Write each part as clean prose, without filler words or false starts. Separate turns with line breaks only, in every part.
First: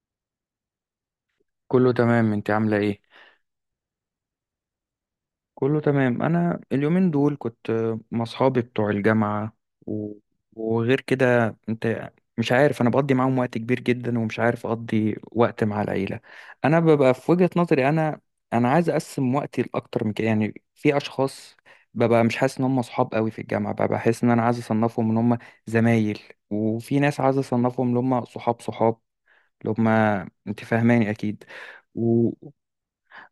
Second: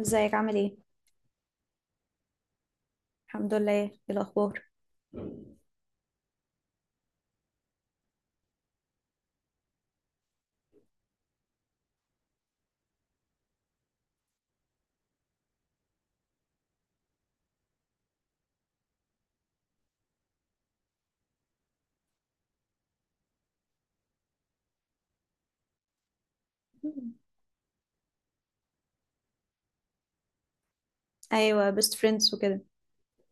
ازيك، عامل ايه؟
كله تمام. انت عاملة ايه؟
الحمد لله. ايه الاخبار؟
كله تمام. انا اليومين دول كنت مع اصحابي بتوع الجامعة و... وغير كده انت. مش عارف، انا بقضي معاهم وقت كبير جدا، ومش عارف اقضي وقت مع العيلة. انا ببقى في وجهة نظري انا عايز اقسم وقتي لاكتر من كده. يعني في اشخاص ببقى مش حاسس ان هم اصحاب قوي في الجامعة، ببقى بحس ان انا عايز اصنفهم ان هم زمايل. وفي ناس عايز اصنفهم ان هم صحاب صحاب، اللي هم، انت فاهماني اكيد.
ايوه، بيست فريندز وكده.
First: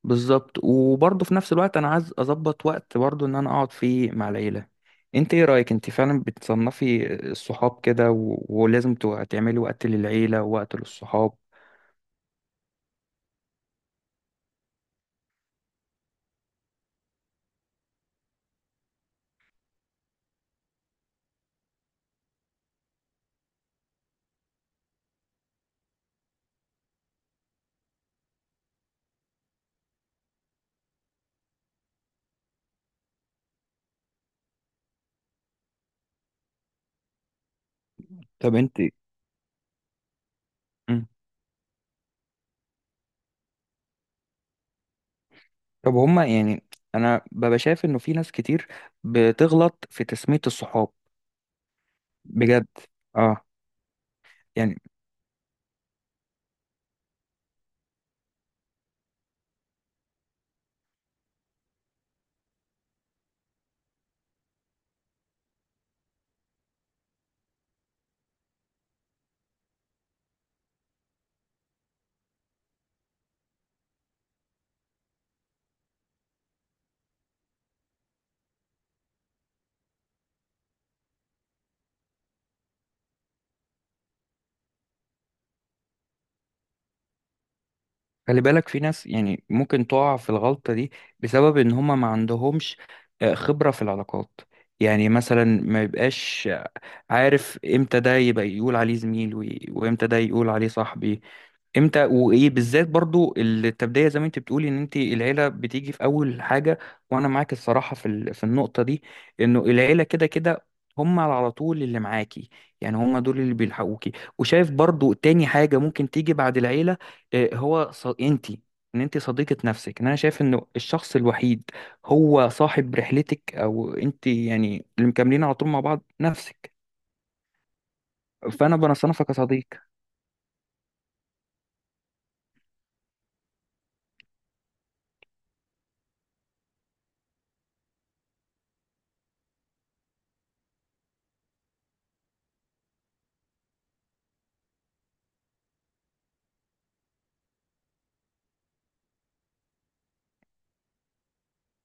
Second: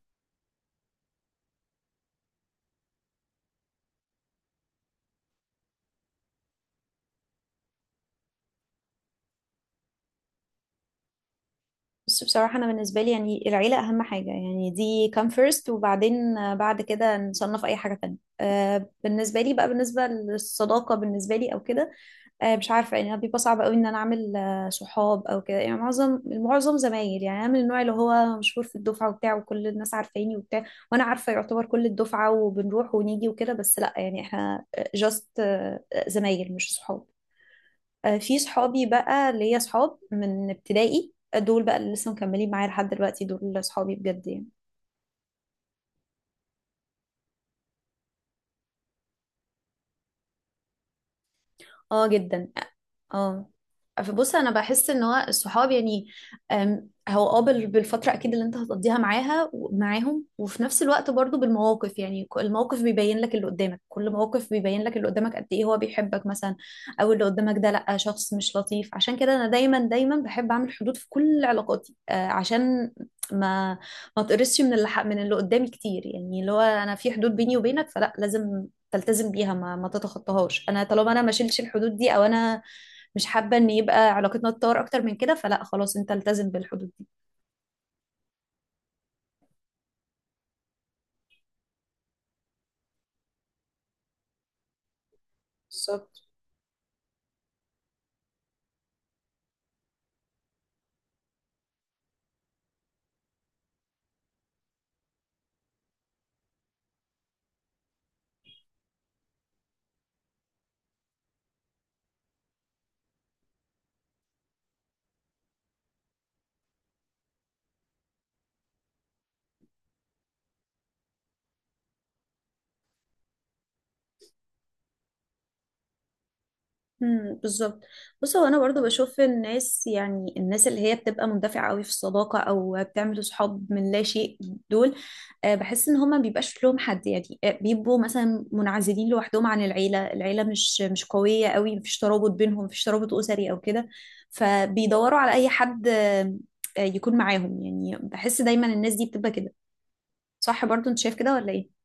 بالظبط. وبرضه في نفس الوقت انا عايز اظبط وقت برضه ان انا اقعد فيه مع العيله. انت ايه رايك؟ انت فعلا بتصنفي الصحاب كده، ولازم تعملي وقت للعيله ووقت للصحاب؟
بس بصراحة، أنا بالنسبة لي يعني العيلة أهم حاجة، يعني دي come first، وبعدين بعد كده نصنف أي حاجة تانية. بالنسبة لي بقى، بالنسبة للصداقة بالنسبة لي أو كده. مش عارفة، يعني بيبقى صعب أوي إن أنا أعمل صحاب أو كده، يعني معظم زمايل. يعني أنا من النوع اللي هو مشهور في الدفعة وبتاع، وكل الناس عارفاني وبتاع. وأنا عارفة يعتبر كل الدفعة، وبنروح ونيجي وكده، بس لأ، يعني إحنا just، زمايل مش صحاب. في
طب انت.
صحابي بقى، ليا صحاب من
مم.
ابتدائي، دول بقى اللي لسه مكملين معايا لحد دلوقتي، دول صحابي بجد يعني.
طب هما يعني، انا ببقى شايف انه في ناس كتير بتغلط في تسميه الصحاب.
اه، جدا.
بجد. اه.
اه. فبص، انا
يعني
بحس ان هو الصحاب يعني، هو بالفتره اكيد اللي انت هتقضيها معاهم، وفي نفس الوقت برضو بالمواقف يعني، الموقف بيبين لك اللي قدامك، كل موقف بيبين لك اللي قدامك قد ايه هو بيحبك مثلا، او اللي قدامك ده لا، شخص مش لطيف. عشان كده انا دايما دايما بحب اعمل حدود في كل علاقاتي، عشان ما ما تقرصش من اللي قدامي كتير، يعني اللي هو انا في حدود بيني وبينك، فلا لازم تلتزم بيها، ما تتخطاهاش. انا طالما انا ما شيلش الحدود دي، او انا مش حابه ان يبقى علاقتنا تتطور اكتر من كده، فلا خلاص، انت التزم بالحدود دي.
خلي بالك، في ناس يعني ممكن تقع في الغلطه دي بسبب ان هما ما عندهمش خبره في العلاقات. يعني مثلا ما
بالظبط.
يبقاش عارف امتى ده يبقى يقول عليه زميل، وامتى ده يقول عليه صاحبي. امتى وايه بالذات؟ برضو التبدية، زي ما انت بتقولي ان انت العيلة بتيجي في اول حاجة. وانا معاك الصراحة في في النقطة دي، انه العيلة كده كده هم على طول اللي معاكي. يعني هم دول اللي بيلحقوكي. وشايف برضو تاني حاجة ممكن تيجي بعد العيلة، انت. ان انت صديقة نفسك، ان انا شايف انه الشخص الوحيد هو صاحب رحلتك، او انت يعني اللي مكملين على طول مع بعض نفسك.
امم، بالظبط. بص، هو انا
فانا
برضو بشوف
بنصنفك كصديق.
الناس، يعني الناس اللي هي بتبقى مندفعه قوي في الصداقه، او بتعمل صحاب من لا شيء، دول بحس ان هما بيبقاش لهم حد يعني، بيبقوا مثلا منعزلين لوحدهم عن العيله. العيله مش قويه قوي، مفيش ترابط بينهم، مفيش ترابط اسري او كده، فبيدوروا على اي حد يكون معاهم يعني. بحس دايما الناس دي بتبقى كده. صح؟ برضو انت شايف كده ولا ايه؟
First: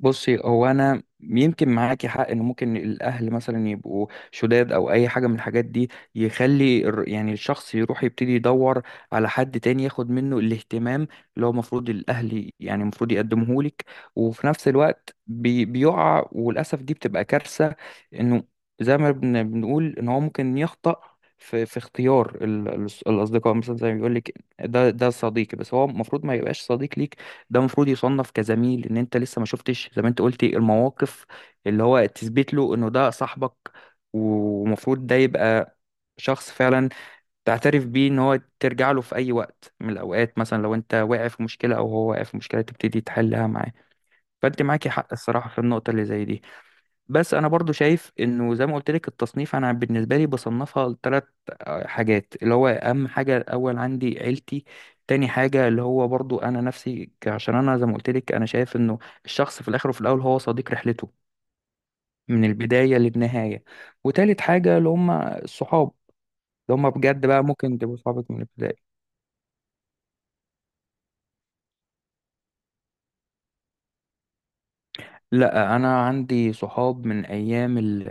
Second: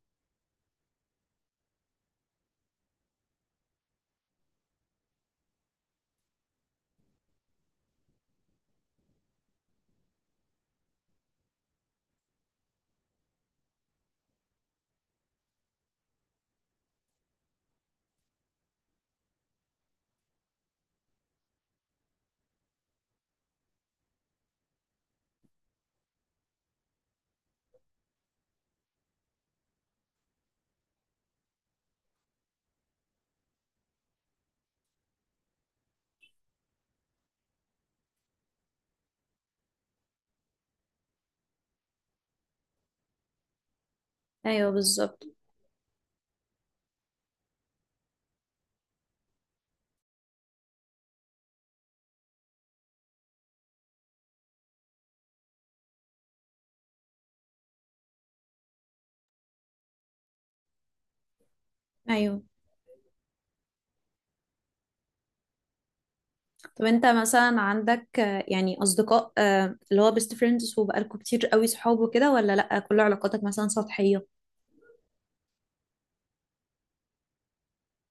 بصي، هو انا يمكن معاكي حق ان ممكن الاهل مثلا يبقوا شداد او اي حاجه من الحاجات دي، يخلي يعني الشخص يروح يبتدي يدور على حد تاني ياخد منه الاهتمام اللي هو المفروض الاهل، يعني المفروض يقدمه لك. وفي نفس الوقت بيقع، وللاسف دي بتبقى كارثه، انه زي ما بنقول ان هو ممكن يخطأ في اختيار الاصدقاء. مثلا زي ما بيقول لك ده صديقي، بس هو المفروض ما يبقاش صديق ليك. ده المفروض يصنف كزميل، ان انت لسه ما شفتش زي ما انت قلتي المواقف اللي هو تثبت له انه ده صاحبك. ومفروض ده يبقى شخص فعلا تعترف بيه ان هو ترجع له في اي وقت من الاوقات، مثلا لو انت واقع في مشكلة او هو واقع في مشكلة تبتدي تحلها معاه. فانت
ايوه،
معاكي حق
بالظبط.
الصراحة في النقطة اللي زي دي. بس انا برضو شايف انه زي ما قلت لك، التصنيف انا بالنسبه لي بصنفها لثلاث حاجات. اللي هو اهم حاجه الاول عندي عيلتي. تاني حاجه اللي هو برضو انا نفسي، عشان انا زي ما قلت لك، انا شايف انه الشخص في الاخر وفي الاول هو صديق رحلته
ايوه.
من البدايه للنهايه. وتالت حاجه اللي هم الصحاب، اللي
طب
هم
انت
بجد بقى
مثلا
ممكن تبقوا
عندك
صحابك من
يعني
البدايه.
اصدقاء، اللي هو بيست فريندز، وبقالكوا كتير قوي صحاب وكده، ولا لا، كل علاقاتك مثلا سطحية؟
لا، انا عندي صحاب من ايام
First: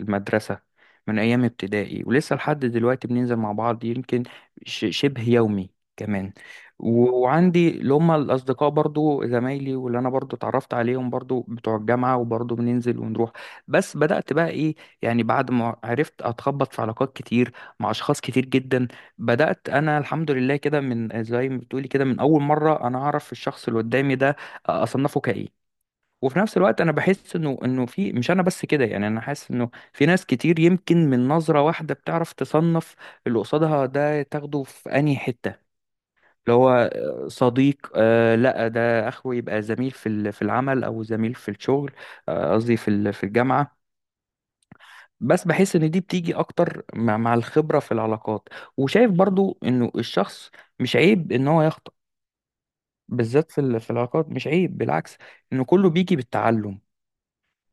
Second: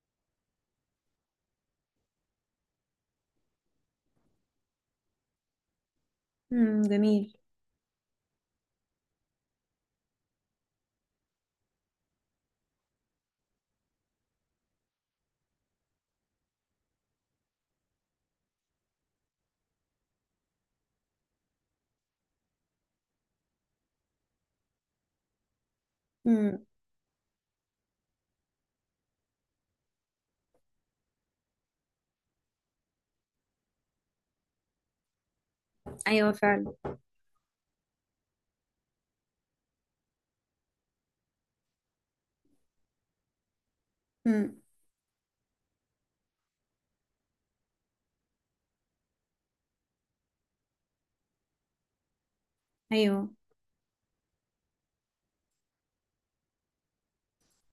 المدرسه، من ايام ابتدائي، ولسه لحد دلوقتي بننزل مع بعض يمكن شبه يومي كمان.
امم، جميل.
وعندي اللي هم الاصدقاء برضو زمايلي، واللي انا برضو اتعرفت عليهم برضو بتوع الجامعه، وبرضو بننزل ونروح. بس بدات بقى ايه؟ يعني بعد ما عرفت اتخبط في علاقات كتير مع اشخاص كتير جدا، بدات انا الحمد لله كده، من زي ما بتقولي كده، من اول مره انا اعرف الشخص اللي قدامي ده اصنفه كايه. وفي نفس
امم.
الوقت انا بحس انه في، مش انا بس كده. يعني انا حاسس انه في ناس كتير يمكن من نظرة واحدة بتعرف تصنف اللي قصادها ده تاخده في انهي حتة،
ايوه
اللي هو
فعلا.
صديق، لا ده اخوه يبقى زميل في في العمل او زميل في الشغل، قصدي في في الجامعة.
امم.
بس بحس ان دي بتيجي اكتر مع الخبرة في العلاقات. وشايف برضو انه الشخص مش عيب ان هو يخطأ،
ايوه،
بالذات في في العلاقات. مش عيب، بالعكس، انه كله بيجي بالتعلم.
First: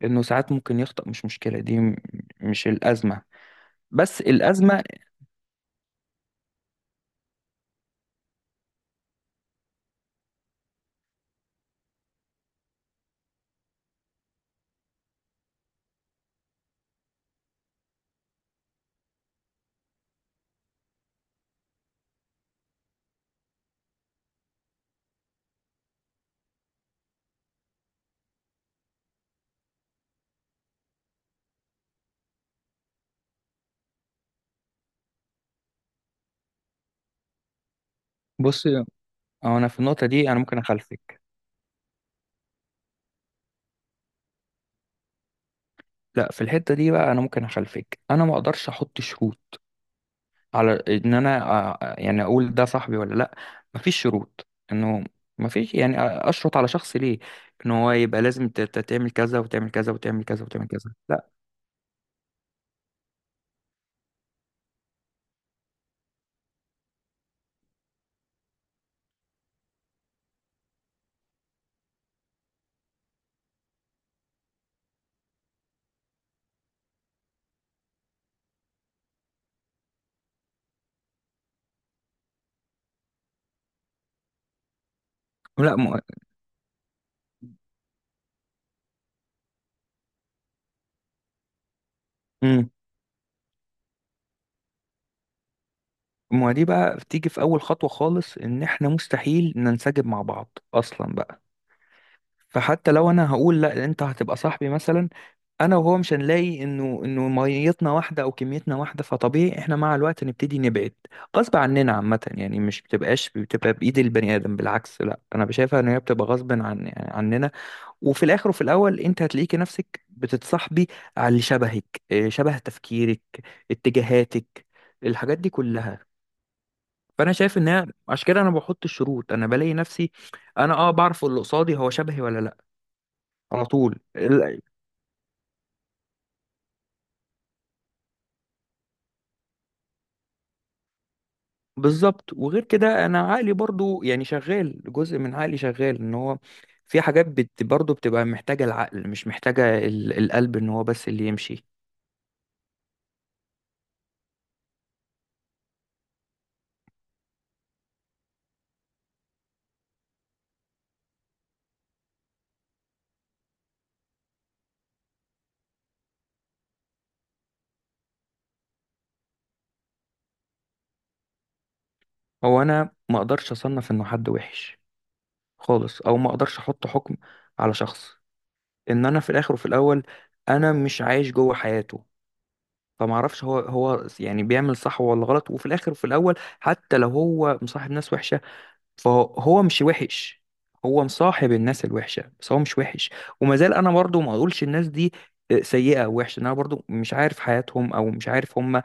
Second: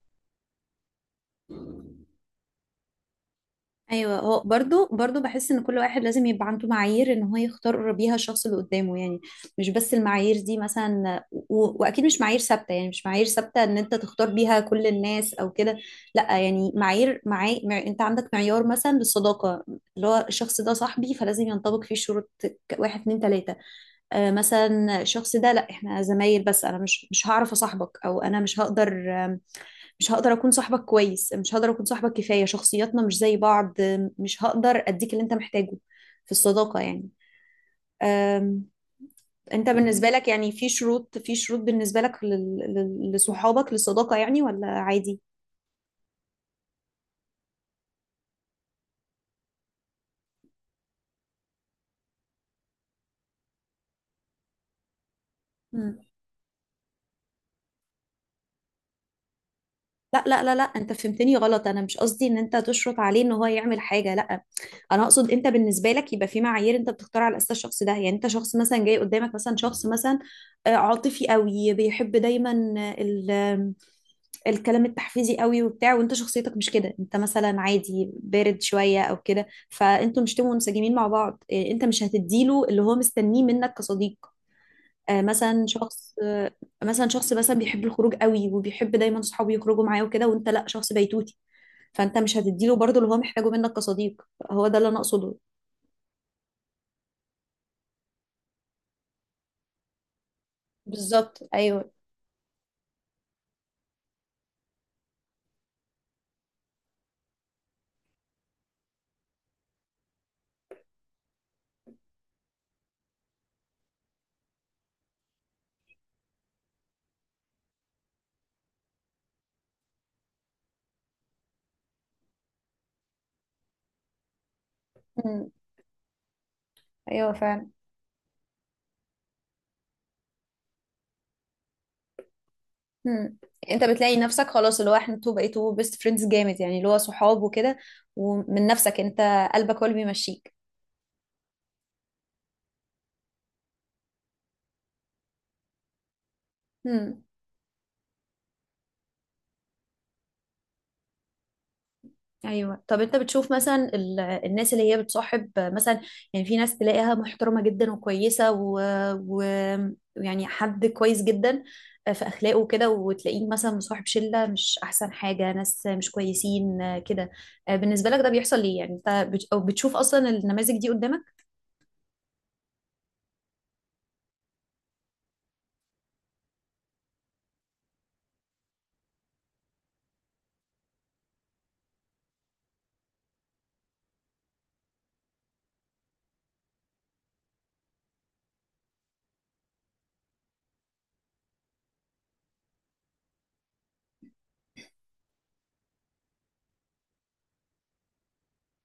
انه ساعات ممكن يخطأ، مش مشكلة. دي مش الأزمة.
ايوه،
بس
هو
الأزمة،
برضو بحس ان كل واحد لازم يبقى عنده معايير ان هو يختار بيها الشخص اللي قدامه يعني. مش بس المعايير دي مثلا، واكيد مش معايير ثابته، يعني مش معايير ثابته ان انت تختار بيها كل الناس او كده. لا يعني، انت عندك معيار مثلا للصداقه، اللي هو الشخص ده صاحبي، فلازم ينطبق فيه شروط، واحد، اتنين، تلاته. مثلا الشخص ده لا، احنا زمايل، بس انا مش هعرف اصاحبك، او انا مش هقدر، مش هقدر اكون صاحبك كويس، مش هقدر اكون صاحبك كفايه، شخصياتنا مش زي بعض، مش هقدر اديك اللي انت محتاجه في الصداقه يعني. أم،
بص، أو انا
انت
في النقطة
بالنسبه لك،
دي انا
يعني
ممكن
في شروط،
اخلفك.
في شروط بالنسبه لك لصحابك، للصداقه يعني، ولا عادي؟
لا، في الحتة دي بقى انا ممكن اخلفك. انا ما اقدرش احط شروط على ان انا يعني اقول ده صاحبي ولا لا. مفيش شروط انه، مفيش يعني
مم.
اشرط على شخص ليه ان هو يبقى لازم تعمل كذا، وتعمل كذا،
لا،
وتعمل
لا،
كذا،
لا، لا،
وتعمل كذا.
انت
لا.
فهمتني غلط، انا مش قصدي ان انت تشرط عليه ان هو يعمل حاجه، لا. انا اقصد انت بالنسبه لك يبقى في معايير انت بتختار على اساس الشخص ده، يعني انت شخص مثلا، جاي قدامك مثلا شخص مثلا عاطفي قوي، بيحب دايما الكلام التحفيزي قوي وبتاع، وانت شخصيتك مش كده، انت مثلا عادي، بارد شويه او كده، فانتوا مشتموا منسجمين مع بعض، انت مش هتديله اللي هو مستنيه منك كصديق. آه، مثلا
لا.
شخص آه، مثلا شخص مثلا بيحب الخروج قوي، وبيحب دايما صحابه يخرجوا معاه وكده، وانت لا، شخص بيتوتي، فانت مش
مم.
هتديله برضه اللي هو محتاجه منك كصديق. هو ده اللي انا اقصده.
ما دي بقى بتيجي في اول خطوة خالص، ان احنا مستحيل ننسجم مع بعض اصلا بقى.
بالظبط، ايوه.
فحتى لو انا هقول لا، انت هتبقى صاحبي مثلا، انا وهو مش هنلاقي انه ميتنا واحده او كميتنا واحده، فطبيعي احنا مع الوقت نبتدي نبعد غصب عننا. عامه يعني، مش بتبقى بايد البني ادم، بالعكس، لا انا بشايفها ان هي بتبقى غصب عن يعني عننا. وفي الاخر وفي الاول انت هتلاقيكي نفسك بتتصاحبي على اللي شبهك، شبه تفكيرك، اتجاهاتك، الحاجات دي
مم.
كلها. فانا
ايوه
شايف ان
فعلا.
هي عشان كده انا بحط الشروط، انا بلاقي نفسي، انا بعرف اللي قصادي هو شبهي ولا لا
مم.
على
انت
طول
بتلاقي نفسك خلاص اللي هو احنا انتوا بقيتوا بيست فريندز جامد، يعني اللي هو صحاب وكده، ومن نفسك انت، قلبك هو اللي بيمشيك.
بالظبط. وغير كده انا عقلي برضو يعني شغال، جزء من عقلي شغال ان هو في
مم.
حاجات برضو بتبقى محتاجة العقل، مش محتاجة القلب ان هو بس اللي يمشي.
ايوه. طب انت بتشوف مثلا الناس اللي هي بتصاحب مثلا، يعني في ناس تلاقيها محترمه جدا وكويسه و... يعني حد كويس جدا في اخلاقه وكده، وتلاقيه مثلا مصاحب شله مش احسن حاجه، ناس مش كويسين كده. بالنسبه لك ده بيحصل ليه؟ يعني انت بت... أو بتشوف اصلا النماذج دي قدامك؟
هو انا ما اقدرش اصنف انه حد وحش خالص، او ما اقدرش احط حكم على شخص، ان انا في الاخر وفي الاول انا مش عايش جوه حياته. فما اعرفش هو يعني بيعمل صح ولا غلط. وفي الاخر وفي الاول، حتى لو هو مصاحب ناس وحشة فهو مش وحش. هو مصاحب الناس الوحشة، بس هو مش وحش. وما زال أنا برضو ما أقولش الناس دي سيئة أو وحشة، إن أنا برضو مش عارف حياتهم أو مش عارف هما.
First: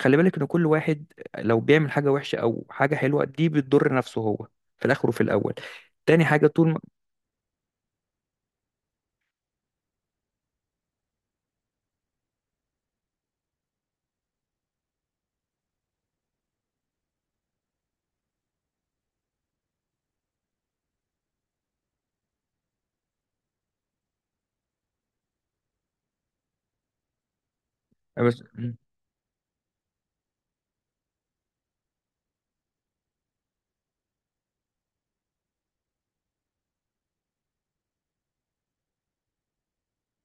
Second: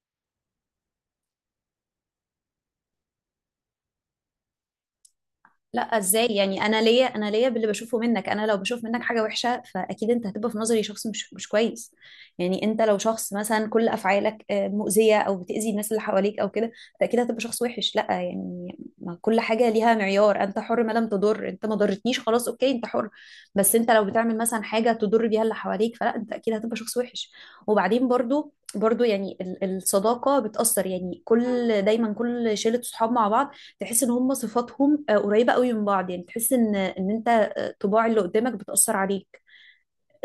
خلي بالك، إن كل واحد لو بيعمل حاجة وحشة أو حاجة حلوة دي بتضر نفسه هو في الآخر وفي الأول.
لا،
تاني
ازاي
حاجة
يعني؟
طول ما
انا ليا باللي بشوفه منك، انا لو بشوف منك حاجه وحشه فاكيد انت هتبقى في نظري شخص مش كويس. يعني انت لو شخص مثلا كل افعالك مؤذيه، او بتاذي الناس اللي حواليك او كده، فاكيد هتبقى شخص وحش. لا يعني، ما كل حاجه ليها معيار، انت حر ما لم تضر، انت ما ضرتنيش خلاص، اوكي، انت حر. بس انت لو بتعمل مثلا حاجه تضر بيها اللي حواليك، فلا، انت اكيد هتبقى شخص وحش. وبعدين
بس
برضو يعني الصداقه بتاثر، يعني دايما كل شله صحاب مع بعض، تحس ان هم صفاتهم قريبه قوي من بعض، يعني تحس ان انت طباع اللي قدامك بتاثر عليك.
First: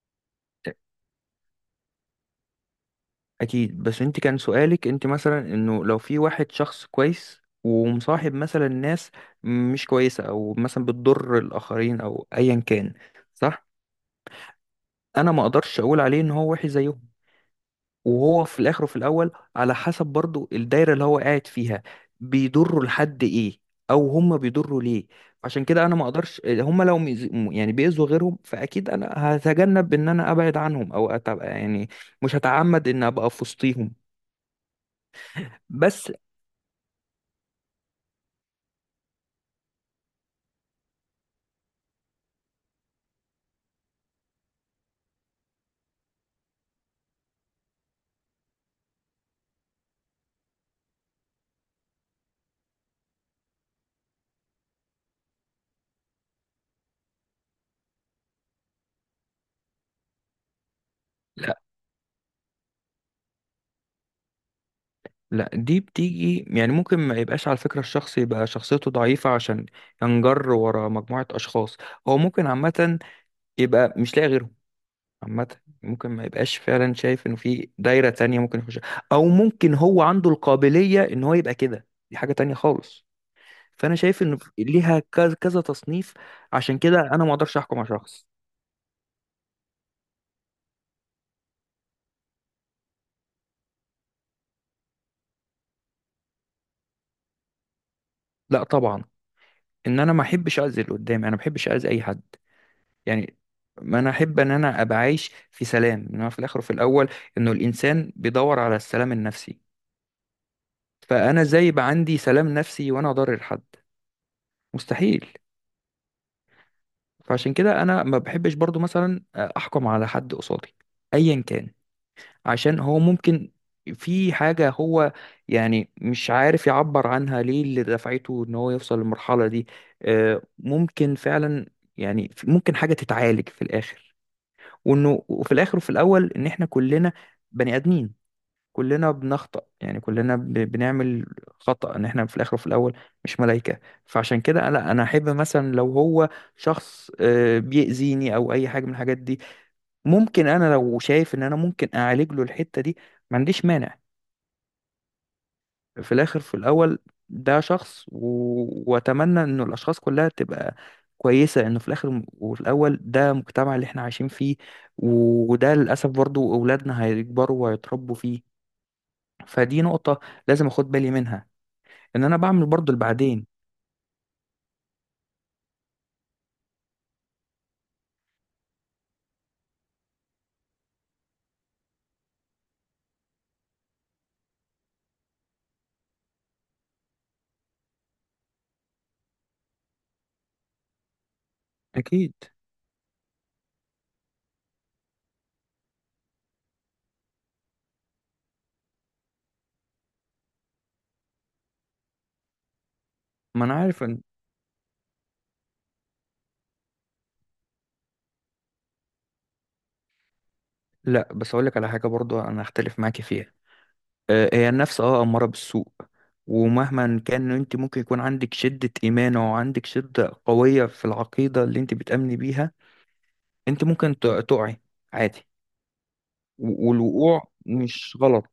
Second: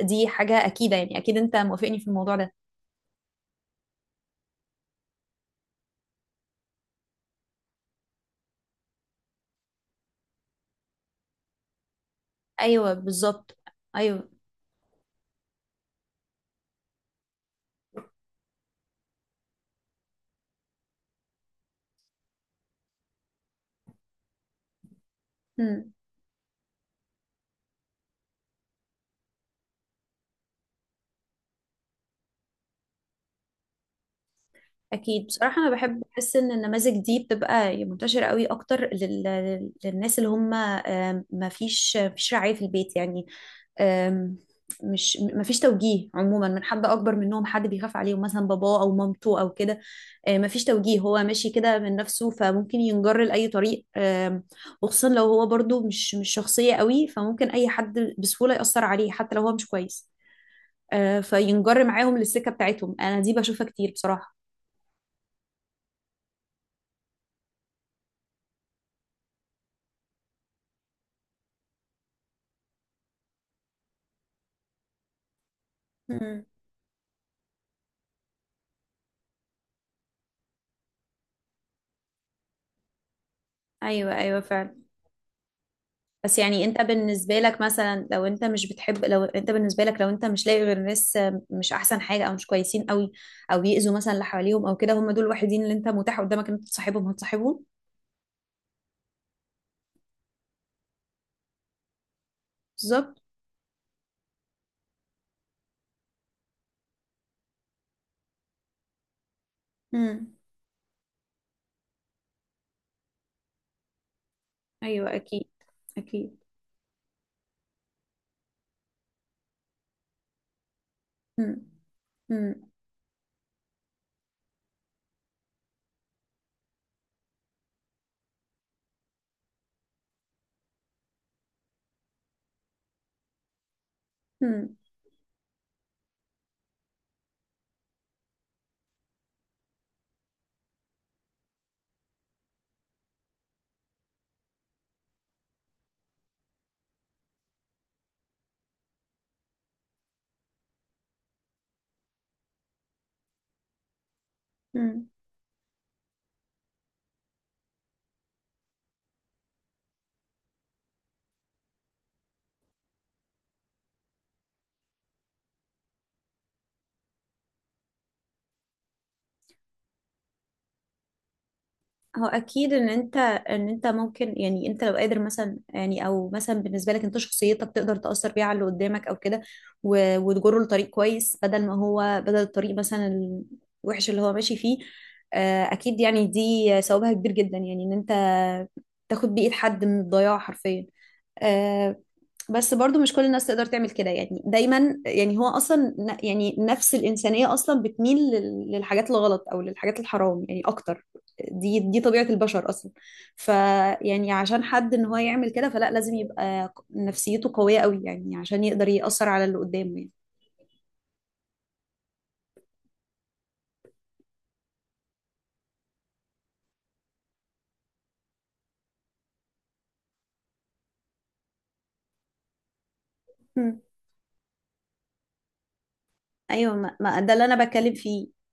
دي حاجه اكيده يعني، اكيد انت موافقني في الموضوع ده.
أكيد، بس أنت كان سؤالك أنت مثلا إنه لو في واحد شخص كويس ومصاحب مثلا ناس مش كويسة أو مثلا بتضر الآخرين أو أيا كان،
ايوه بالظبط.
صح؟
ايوه.
انا ما اقدرش اقول عليه ان هو وحش زيهم. وهو في الاخر وفي الاول، على حسب برضو الدايره اللي هو قاعد فيها بيضروا لحد ايه، او هم بيضروا ليه. عشان كده
مم.
انا ما اقدرش، هم لو يعني بيأذوا غيرهم، فاكيد انا هتجنب ان انا ابعد عنهم او أتبقى يعني مش هتعمد ان ابقى في وسطيهم.
اكيد. بصراحه انا بحب
بس
احس ان النماذج دي بتبقى منتشره قوي اكتر للناس اللي هم ما فيش رعايه في البيت يعني. آم، مش ما فيش توجيه عموما من حد اكبر منهم، حد بيخاف عليهم مثلا، باباه او مامته او كده. ما فيش توجيه، هو ماشي كده من نفسه، فممكن ينجر لاي طريق. وخصوصا لو هو برضو مش شخصيه قوي، فممكن اي حد بسهوله ياثر عليه، حتى لو هو مش كويس.
لا،
فينجر معاهم للسكه بتاعتهم. انا دي بشوفها كتير بصراحه.
لا دي بتيجي يعني، ممكن ما يبقاش على فكرة الشخص يبقى شخصيته ضعيفة عشان ينجر ورا مجموعة أشخاص. هو ممكن عامة يبقى مش لاقي غيرهم عامة. ممكن ما يبقاش فعلا شايف انه في دايرة تانية ممكن يخش، او ممكن هو عنده القابلية ان هو يبقى كده، دي حاجة تانية خالص. فانا
ايوه،
شايف انه
ايوه، فعلا.
ليها كذا كذا تصنيف.
بس يعني
عشان
انت
كده انا ما
بالنسبه
اقدرش
لك
احكم على
مثلا، لو
شخص.
انت مش بتحب لو انت بالنسبه لك لو انت مش لاقي غير ناس مش احسن حاجه، او مش كويسين قوي، او يأذوا مثلا اللي حواليهم او كده، هم دول الوحيدين اللي انت متاح قدامك ان انت تصاحبهم، هتصاحبهم؟
لا طبعا، ان انا ما احبش اذي اللي قدامي، انا ما بحبش اذي اي حد.
بالظبط.
يعني ما انا احب ان انا ابقى عايش في سلام. ان هو في الاخر وفي الاول انه الانسان بيدور على السلام النفسي.
امم.
فانا ازاي يبقى عندي سلام نفسي وانا اضرر حد؟
ايوه،
مستحيل.
اكيد، اكيد.
فعشان كده انا ما بحبش برضو مثلا احكم على حد قصادي ايا
امم.
كان، عشان هو ممكن في حاجة هو يعني مش عارف يعبر عنها، ليه اللي دفعته ان هو يوصل للمرحلة دي. ممكن فعلا يعني ممكن حاجة تتعالج في الاخر.
امم.
وانه، وفي الاخر وفي الاول، ان احنا كلنا بني ادمين. كلنا بنخطأ، يعني كلنا بنعمل خطأ، ان احنا في الاخر وفي الاول مش ملائكة. فعشان كده لا، انا احب مثلا لو هو شخص بيأذيني او اي حاجة من الحاجات دي، ممكن انا لو شايف ان انا ممكن اعالج له الحتة دي، ما عنديش مانع.
امم.
في الاخر في الاول ده شخص، واتمنى انه الاشخاص كلها تبقى كويسة، انه في الاخر وفي الاول ده المجتمع اللي احنا عايشين فيه، وده للاسف برضو اولادنا هيكبروا وهيتربوا فيه. فدي نقطة لازم اخد بالي منها، ان
هو
انا بعمل
اكيد ان
برضو اللي
انت
بعدين.
ممكن يعني انت لو قادر مثلا، يعني او مثلا بالنسبه لك، انت شخصيتك تقدر تاثر بيها على اللي قدامك او كده، وتجره لطريق كويس، بدل ما هو بدل الطريق مثلا الوحش اللي هو ماشي فيه. اكيد، يعني دي ثوابها كبير جدا، يعني ان انت تاخد بايد حد من الضياع حرفيا. آه،
اكيد.
بس برضو مش كل الناس تقدر تعمل كده يعني، دايما يعني هو اصلا يعني نفس الانسانيه اصلا بتميل للحاجات الغلط، او للحاجات الحرام يعني اكتر. دي طبيعة البشر أصلا.
ما انا عارف ان،
فيعني عشان حد إن هو يعمل كده، فلا، لازم يبقى نفسيته قوية قوي، يعني عشان يقدر يأثر على اللي قدامه يعني.
لا بس اقول لك على حاجه، برضو انا هختلف معاكي فيها. هي النفس اماره بالسوء، ومهما كان انت ممكن يكون عندك شده ايمان او عندك شده قويه في العقيده اللي انت بتامني بيها،
مم.
انت ممكن تقعي عادي.
أيوة، ما ده اللي
والوقوع
أنا بتكلم
مش
فيه.
غلط.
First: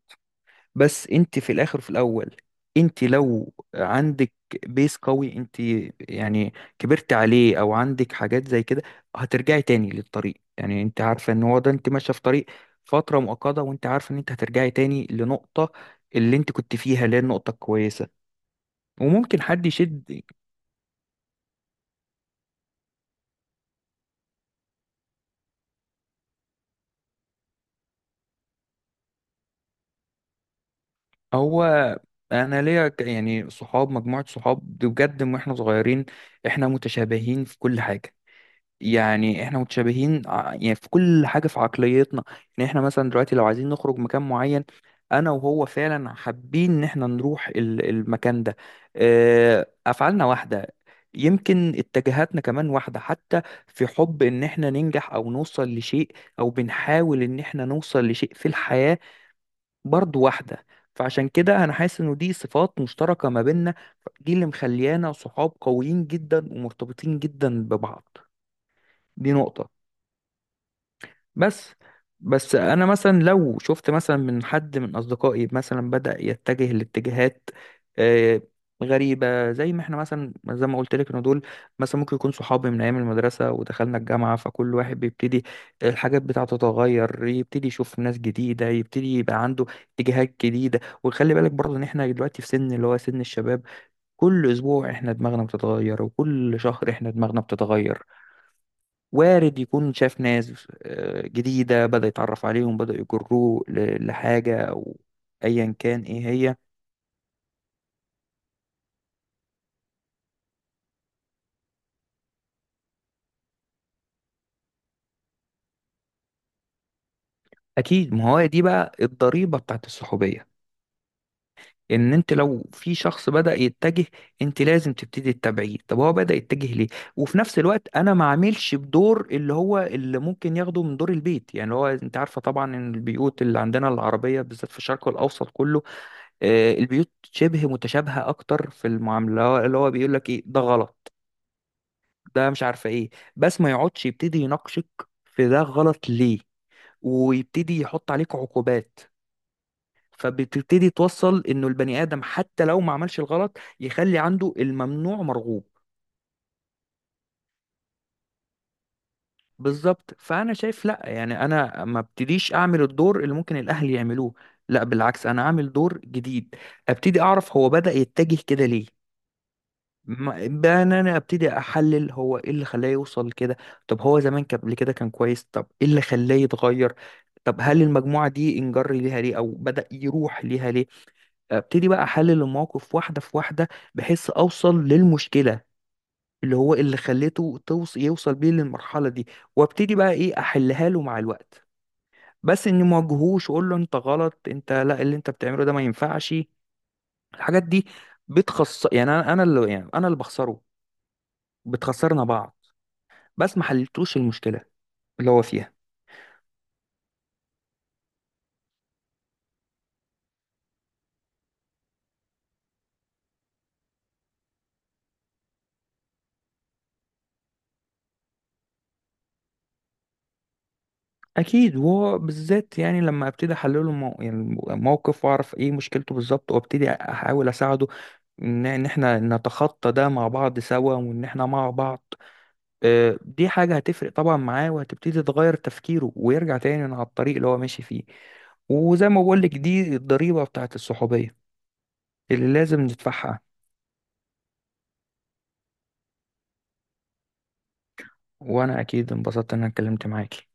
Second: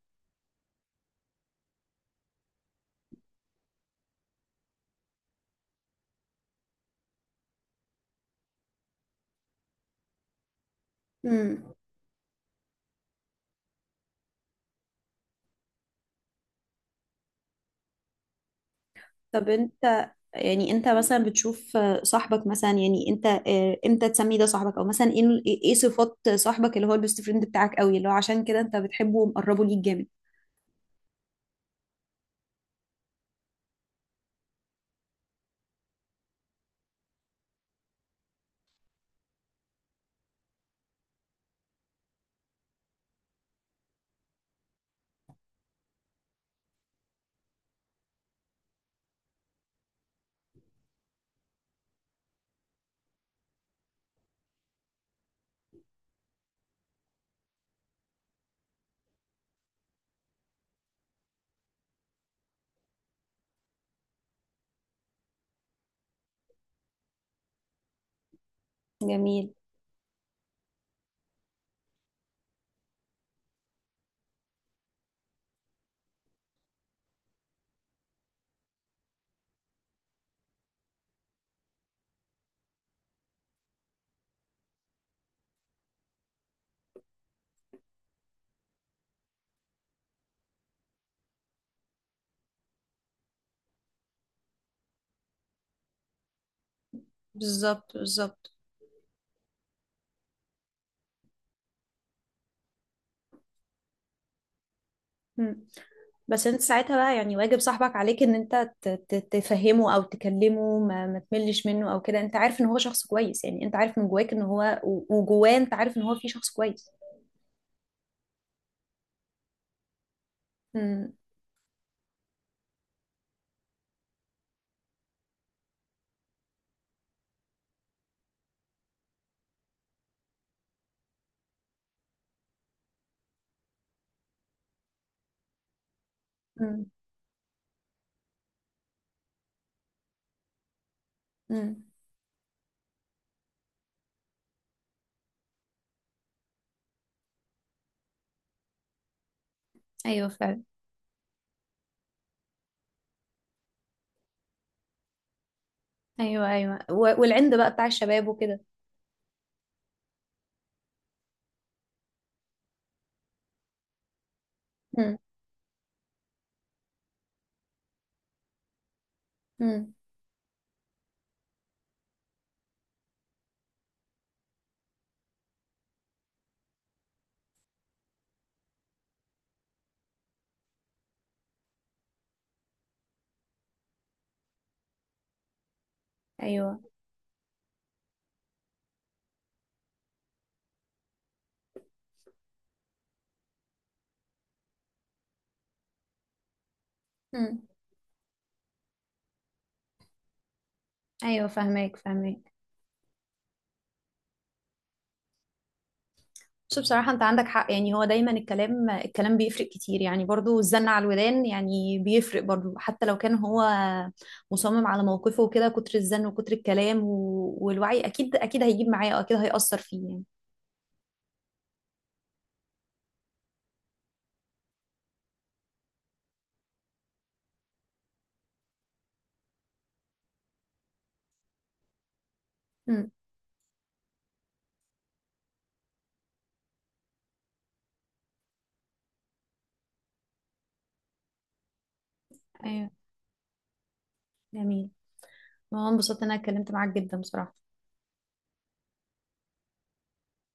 بس انت في الاخر وفي الاول، انت لو عندك بيس قوي، انت يعني كبرت عليه او عندك حاجات زي كده، هترجعي تاني للطريق. يعني انت عارفه ان هو
مم.
ده، انت ماشيه في طريق فتره مؤقته، وانت عارفه ان انت هترجعي تاني لنقطه اللي انت كنت فيها اللي هي النقطه الكويسه، وممكن
طب
حد
انت
يشد.
يعني انت مثلا بتشوف صاحبك مثلا، يعني انت امتى تسمي ده صاحبك، او مثلا ايه صفات صاحبك اللي هو البيست فريند بتاعك قوي، اللي هو عشان كده انت بتحبه ومقربه ليك جامد؟
هو انا ليا يعني صحاب، مجموعه صحاب دي بجد، من واحنا صغيرين احنا متشابهين في كل حاجه. يعني احنا متشابهين يعني في كل حاجة، في عقليتنا. يعني احنا مثلا دلوقتي لو عايزين نخرج مكان معين، انا وهو فعلا حابين ان احنا نروح المكان ده. افعالنا واحدة، يمكن اتجاهاتنا كمان واحدة، حتى في حب ان احنا ننجح او نوصل لشيء. او بنحاول ان احنا نوصل لشيء في الحياة، برضو واحدة. فعشان كده انا حاسس انه دي صفات مشتركة ما بيننا، دي اللي مخليانا صحاب قويين جدا ومرتبطين جدا ببعض. دي
جميل.
نقطة. بس، بس انا مثلا لو شفت مثلا من حد من اصدقائي مثلا بدأ يتجه لاتجاهات آه، غريبة، زي ما احنا مثلا، زي ما قلت لك، ان دول مثلا ممكن يكون صحابي من ايام المدرسة، ودخلنا الجامعة فكل واحد بيبتدي الحاجات بتاعته تتغير، يبتدي يشوف ناس جديدة، يبتدي يبقى عنده اتجاهات جديدة. وخلي بالك برضه ان احنا دلوقتي في سن اللي هو سن الشباب. كل اسبوع احنا دماغنا بتتغير، وكل شهر احنا دماغنا
بالظبط،
بتتغير.
بالظبط.
وارد يكون شاف ناس جديدة، بدأ يتعرف عليهم، بدأ يجروه لحاجة أو
مم.
أيا كان إيه
بس
هي.
انت ساعتها بقى يعني واجب صاحبك عليك ان انت تفهمه او تكلمه، ما تملش منه او كده، انت عارف ان هو شخص كويس يعني، انت عارف من جواك ان هو وجواه، انت عارف ان هو في شخص كويس.
أكيد، ما هو دي بقى الضريبة بتاعت الصحوبية.
امم.
إن أنت لو في شخص بدأ يتجه، أنت لازم تبتدي تتابعيه، طب هو بدأ يتجه ليه. وفي نفس الوقت أنا ما عاملش بدور اللي هو اللي ممكن ياخده من دور البيت، يعني اللي هو أنت عارفة طبعا إن البيوت اللي عندنا العربية بالذات في الشرق الأوسط كله البيوت شبه متشابهة أكتر في المعاملة، اللي هو بيقول لك إيه ده غلط،
امم.
ده مش عارفه ايه، بس ما يقعدش يبتدي يناقشك في ده غلط ليه، ويبتدي يحط عليك عقوبات.
ايوه فعلا.
فبتبتدي توصل انه البني ادم حتى لو ما عملش الغلط يخلي عنده الممنوع مرغوب.
ايوه، ايوه، والعند بقى بتاع الشباب وكده.
بالظبط. فانا شايف لا، يعني انا ما ابتديش اعمل الدور اللي ممكن الاهل يعملوه، لا
مم.
بالعكس، انا اعمل دور جديد. ابتدي اعرف هو بدأ يتجه كده ليه،
مم.
بقى ان انا ابتدي احلل هو ايه اللي خلاه يوصل كده. طب هو زمان كان قبل كده كان كويس، طب ايه اللي خلاه يتغير؟ طب هل المجموعة دي انجر ليها ليه او بدأ يروح ليها ليه؟ ابتدي بقى احلل المواقف واحدة في واحدة، بحيث اوصل للمشكلة اللي هو
ايوه.
اللي خليته يوصل بيه للمرحلة دي. وابتدي بقى ايه، احلها له مع الوقت. بس اني ما اواجهوش واقول له انت غلط، انت لا، اللي انت بتعمله ده ما ينفعش.
مم.
الحاجات دي بتخص، يعني انا اللي، يعني انا اللي بخسره،
ايوه، فاهمك،
بتخسرنا
فاهمك.
بعض، بس ما حلتوش المشكله اللي هو فيها.
بس بصراحه انت عندك حق، يعني هو دايما الكلام الكلام بيفرق كتير، يعني برضو الزن على الودان يعني بيفرق برضو، حتى لو كان هو مصمم على موقفه وكده، كتر الزن وكتر الكلام والوعي اكيد اكيد هيجيب معاه، واكيد هيأثر فيه يعني.
اكيد، وهو بالذات يعني لما ابتدي احلله يعني موقف، واعرف ايه مشكلته بالظبط، وابتدي احاول اساعده ان احنا نتخطى ده مع بعض سوا، وان احنا مع بعض،
مم.
دي حاجه هتفرق طبعا معاه، وهتبتدي تغير تفكيره، ويرجع تاني على الطريق اللي هو ماشي فيه. وزي ما بقول لك، دي الضريبه بتاعت الصحوبيه اللي لازم
ايوه.
ندفعها.
جميل. وانا انبسطت ان انا اتكلمت معاك جدا بصراحه.
وانا اكيد انبسطت ان انا اتكلمت معاكي.